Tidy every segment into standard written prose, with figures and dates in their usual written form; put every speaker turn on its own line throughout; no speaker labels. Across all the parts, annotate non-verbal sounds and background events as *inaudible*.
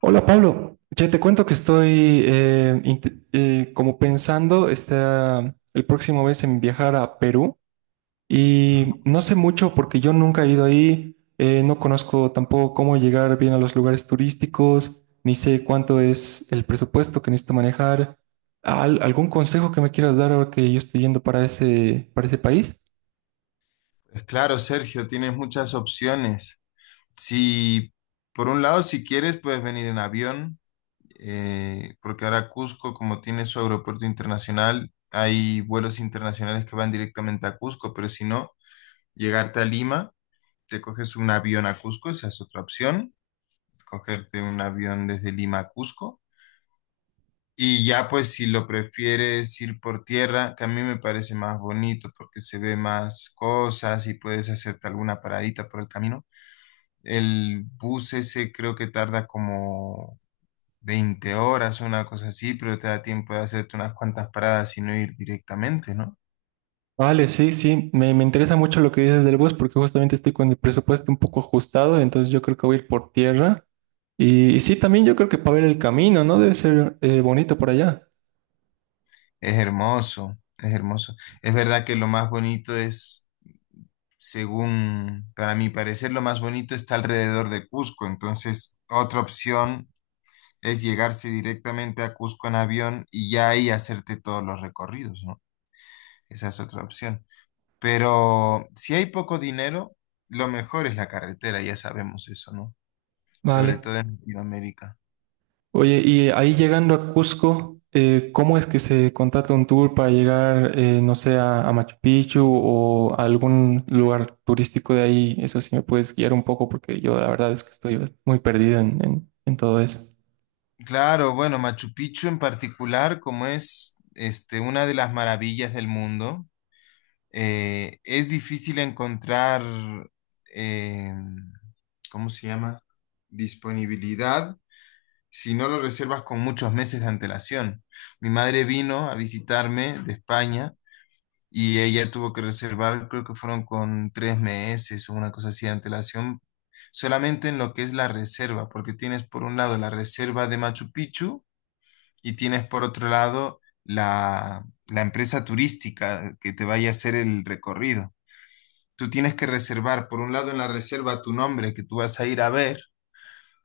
Hola Pablo, ya te cuento que estoy como pensando esta, el próximo mes en viajar a Perú, y no sé mucho porque yo nunca he ido ahí, no conozco tampoco cómo llegar bien a los lugares turísticos, ni sé cuánto es el presupuesto que necesito manejar. ¿Algún consejo que me quieras dar ahora que yo estoy yendo para para ese país?
Claro, Sergio, tienes muchas opciones. Si, por un lado, si quieres, puedes venir en avión, porque ahora Cusco, como tiene su aeropuerto internacional, hay vuelos internacionales que van directamente a Cusco, pero si no, llegarte a Lima, te coges un avión a Cusco, esa es otra opción, cogerte un avión desde Lima a Cusco. Y ya, pues, si lo prefieres ir por tierra, que a mí me parece más bonito porque se ve más cosas y puedes hacerte alguna paradita por el camino. El bus ese creo que tarda como 20 horas, una cosa así, pero te da tiempo de hacerte unas cuantas paradas y no ir directamente, ¿no?
Vale, sí, sí, me interesa mucho lo que dices del bus porque justamente estoy con el presupuesto un poco ajustado, entonces yo creo que voy a ir por tierra. Y sí, también yo creo que para ver el camino, ¿no? Debe ser bonito por allá.
Es hermoso, es hermoso. Es verdad que lo más bonito es, según, para mi parecer, lo más bonito está alrededor de Cusco. Entonces, otra opción es llegarse directamente a Cusco en avión y ya ahí hacerte todos los recorridos, ¿no? Esa es otra opción. Pero si hay poco dinero, lo mejor es la carretera, ya sabemos eso, ¿no? Sobre
Vale.
todo en Latinoamérica.
Oye, y ahí llegando a Cusco, ¿cómo es que se contrata un tour para llegar, no sé, a Machu Picchu o a algún lugar turístico de ahí? Eso sí me puedes guiar un poco porque yo la verdad es que estoy muy perdido en todo eso.
Claro, bueno, Machu Picchu en particular, como es este, una de las maravillas del mundo, es difícil encontrar, eh, ¿cómo se llama? Disponibilidad si no lo reservas con muchos meses de antelación. Mi madre vino a visitarme de España y ella tuvo que reservar, creo que fueron con 3 meses o una cosa así de antelación, solamente en lo que es la reserva, porque tienes por un lado la reserva de Machu Picchu y tienes por otro lado la empresa turística que te vaya a hacer el recorrido. Tú tienes que reservar, por un lado en la reserva tu nombre que tú vas a ir a ver,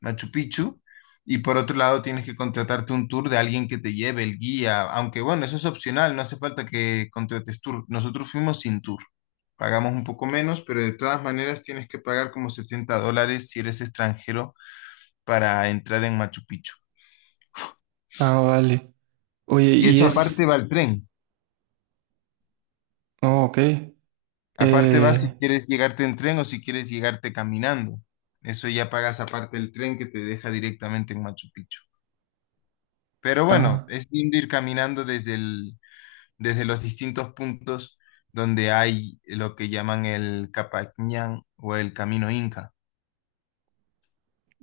Machu Picchu, y por otro lado tienes que contratarte un tour de alguien que te lleve el guía, aunque bueno, eso es opcional, no hace falta que contrates tour. Nosotros fuimos sin tour, pagamos un poco menos, pero de todas maneras tienes que pagar como $70 si eres extranjero para entrar en Machu Picchu.
Ah, vale. Oye,
Y
y
eso
es...
aparte va el tren.
Oh, ok.
Aparte va
Eh,
si quieres llegarte en tren o si quieres llegarte caminando. Eso ya pagas aparte el tren que te deja directamente en Machu Picchu. Pero bueno,
ah.
es lindo ir caminando desde el, desde los distintos puntos donde hay lo que llaman el Capañán o el Camino Inca.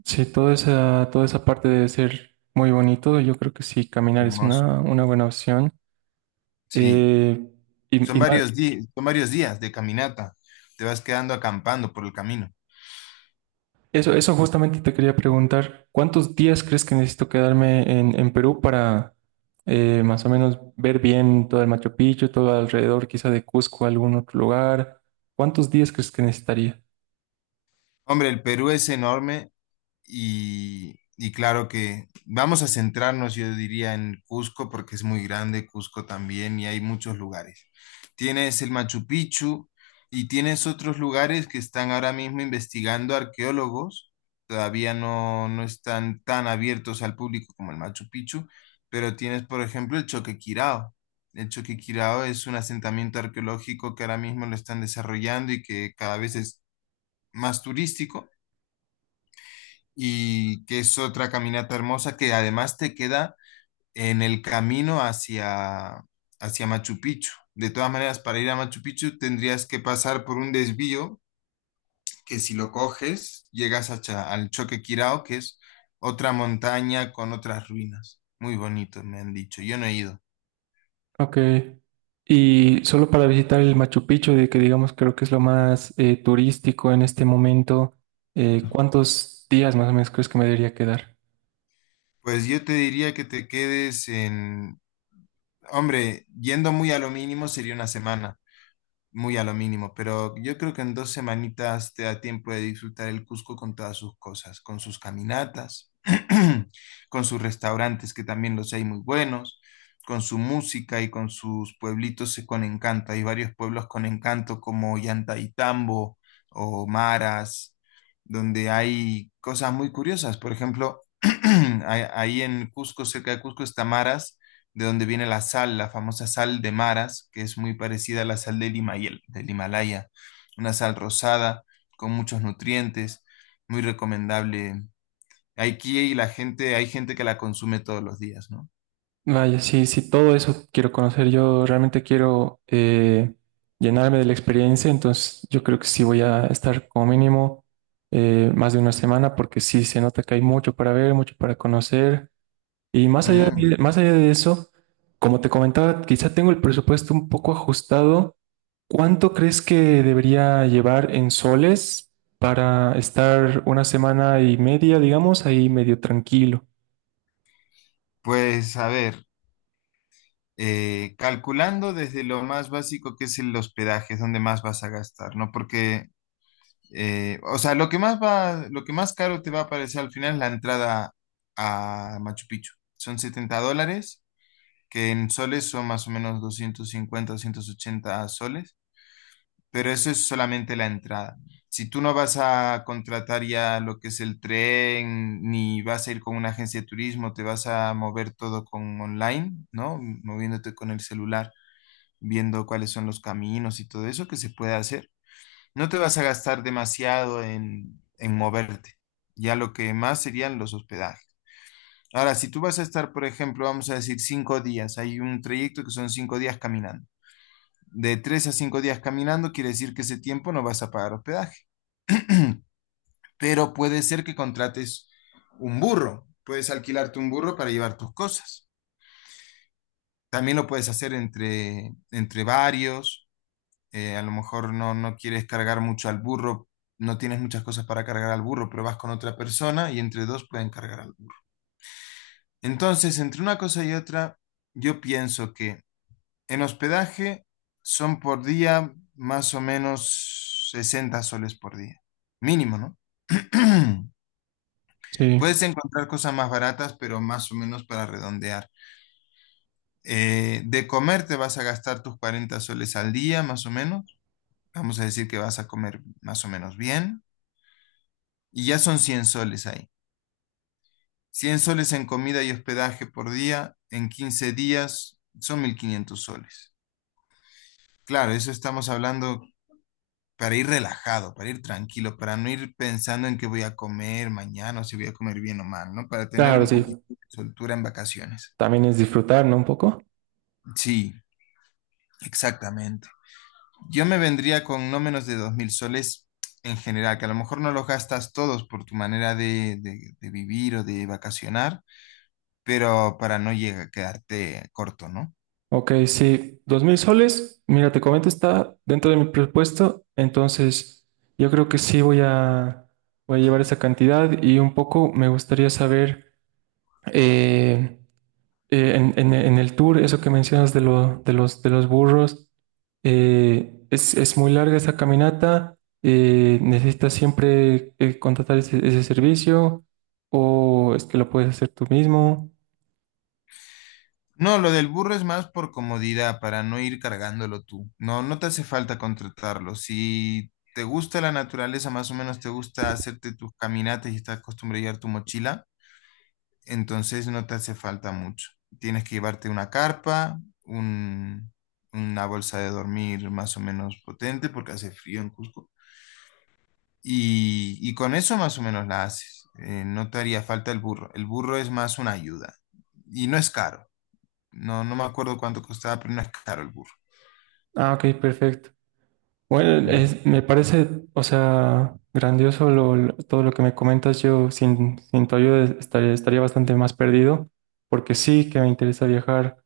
Sí, toda esa parte debe ser muy bonito. Yo creo que sí, caminar es
Hermoso.
una buena opción.
Sí.
Eh, y, y ma-
Son varios días de caminata. Te vas quedando acampando por el camino.
eso, eso justamente te quería preguntar, ¿cuántos días crees que necesito quedarme en Perú para más o menos ver bien todo el Machu Picchu, todo alrededor, quizá de Cusco, algún otro lugar? ¿Cuántos días crees que necesitaría?
Hombre, el Perú es enorme. Y claro que vamos a centrarnos, yo diría, en Cusco, porque es muy grande Cusco también y hay muchos lugares. Tienes el Machu Picchu y tienes otros lugares que están ahora mismo investigando arqueólogos. Todavía no, no están tan abiertos al público como el Machu Picchu, pero tienes, por ejemplo, el Choquequirao. El Choquequirao es un asentamiento arqueológico que ahora mismo lo están desarrollando y que cada vez es más turístico y que es otra caminata hermosa que además te queda en el camino hacia, hacia Machu Picchu. De todas maneras, para ir a Machu Picchu tendrías que pasar por un desvío que si lo coges llegas a al Choque Quirao, que es otra montaña con otras ruinas. Muy bonito, me han dicho. Yo no he ido.
Ok. Y solo para visitar el Machu Picchu, de que digamos creo que es lo más turístico en este momento, ¿cuántos días más o menos crees que me debería quedar?
Pues yo te diría que te quedes en... Hombre, yendo muy a lo mínimo sería una semana, muy a lo mínimo, pero yo creo que en dos semanitas te da tiempo de disfrutar el Cusco con todas sus cosas, con sus caminatas, *clears throat* con sus restaurantes, que también los hay muy buenos, con su música y con sus pueblitos con encanto. Hay varios pueblos con encanto como Llantaitambo o Maras, donde hay cosas muy curiosas. Por ejemplo, *clears throat* ahí en Cusco, cerca de Cusco está Maras, de donde viene la sal, la famosa sal de Maras, que es muy parecida a la sal del del Himalaya, una sal rosada con muchos nutrientes, muy recomendable. Aquí la gente, hay gente que la consume todos los días, ¿no?
Vaya, sí, sí, todo eso quiero conocer. Yo realmente quiero llenarme de la experiencia, entonces yo creo que sí voy a estar como mínimo más de una semana porque sí se nota que hay mucho para ver, mucho para conocer. Y
Mm,
más allá de eso, como te comentaba, quizá tengo el presupuesto un poco ajustado. ¿Cuánto crees que debería llevar en soles para estar una semana y media, digamos, ahí medio tranquilo?
pues a ver, calculando desde lo más básico que es el hospedaje, es donde más vas a gastar, ¿no? Porque, o sea, lo que más va, lo que más caro te va a parecer al final es la entrada a Machu Picchu. Son 70 dólares, que en soles son más o menos 250 o 180 soles, pero eso es solamente la entrada. Si tú no vas a contratar ya lo que es el tren, ni vas a ir con una agencia de turismo, te vas a mover todo con online, ¿no? Moviéndote con el celular, viendo cuáles son los caminos y todo eso que se puede hacer. No te vas a gastar demasiado en moverte. Ya lo que más serían los hospedajes. Ahora, si tú vas a estar, por ejemplo, vamos a decir 5 días, hay un trayecto que son 5 días caminando. De 3 a 5 días caminando quiere decir que ese tiempo no vas a pagar hospedaje. *clears throat* Pero puede ser que contrates un burro, puedes alquilarte un burro para llevar tus cosas. También lo puedes hacer entre, entre varios. A lo mejor no, no quieres cargar mucho al burro, no tienes muchas cosas para cargar al burro, pero vas con otra persona y entre dos pueden cargar al burro. Entonces, entre una cosa y otra, yo pienso que en hospedaje son por día más o menos 60 soles por día. Mínimo, ¿no? *clears throat*
Sí,
Puedes encontrar cosas más baratas, pero más o menos para redondear. De comer te vas a gastar tus 40 soles al día, más o menos. Vamos a decir que vas a comer más o menos bien. Y ya son 100 soles ahí. 100 soles en comida y hospedaje por día, en 15 días son 1500 soles. Claro, eso estamos hablando para ir relajado, para ir tranquilo, para no ir pensando en qué voy a comer mañana o si voy a comer bien o mal, ¿no? Para tener
claro,
un poquito
sí.
de soltura en vacaciones.
También es disfrutar, ¿no? Un poco.
Sí, exactamente. Yo me vendría con no menos de 2000 soles en general, que a lo mejor no los gastas todos por tu manera de, de vivir o de vacacionar, pero para no llegar a quedarte corto, ¿no?
Ok, sí. Dos mil soles, mira, te comento, está dentro de mi presupuesto. Entonces, yo creo que voy a llevar esa cantidad y un poco me gustaría saber. eh, en el tour, eso que mencionas de, de los burros, es muy larga esa caminata, necesitas siempre contratar ese servicio o es que lo puedes hacer tú mismo.
No, lo del burro es más por comodidad, para no ir cargándolo tú. No, no te hace falta contratarlo. Si te gusta la naturaleza, más o menos te gusta hacerte tus caminatas y estás acostumbrado a llevar tu mochila, entonces no te hace falta mucho. Tienes que llevarte una carpa, un- una bolsa de dormir más o menos potente porque hace frío en Cusco. Y con eso más o menos la haces. No te haría falta el burro. El burro es más una ayuda y no es caro. No, no me acuerdo cuánto costaba, pero no es caro el burro.
Ah, ok, perfecto. Bueno,
Mm.
me parece, o sea, grandioso todo lo que me comentas. Yo sin tu ayuda estaría bastante más perdido, porque sí que me interesa viajar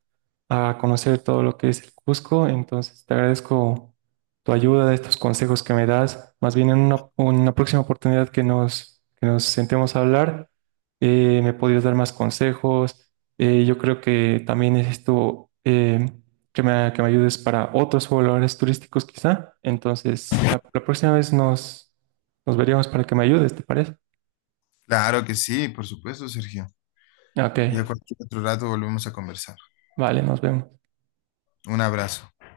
a conocer todo lo que es el Cusco. Entonces, te agradezco tu ayuda, estos consejos que me das. Más bien en una próxima oportunidad que que nos sentemos a hablar, me podrías dar más consejos. Yo creo que también es esto. Que me ayudes para otros valores turísticos quizá. Entonces, la próxima vez nos veríamos para que me ayudes, ¿te parece?
Claro que sí, por supuesto, Sergio.
Ok,
Ya cualquier otro rato volvemos a conversar.
vale, nos vemos.
Un abrazo.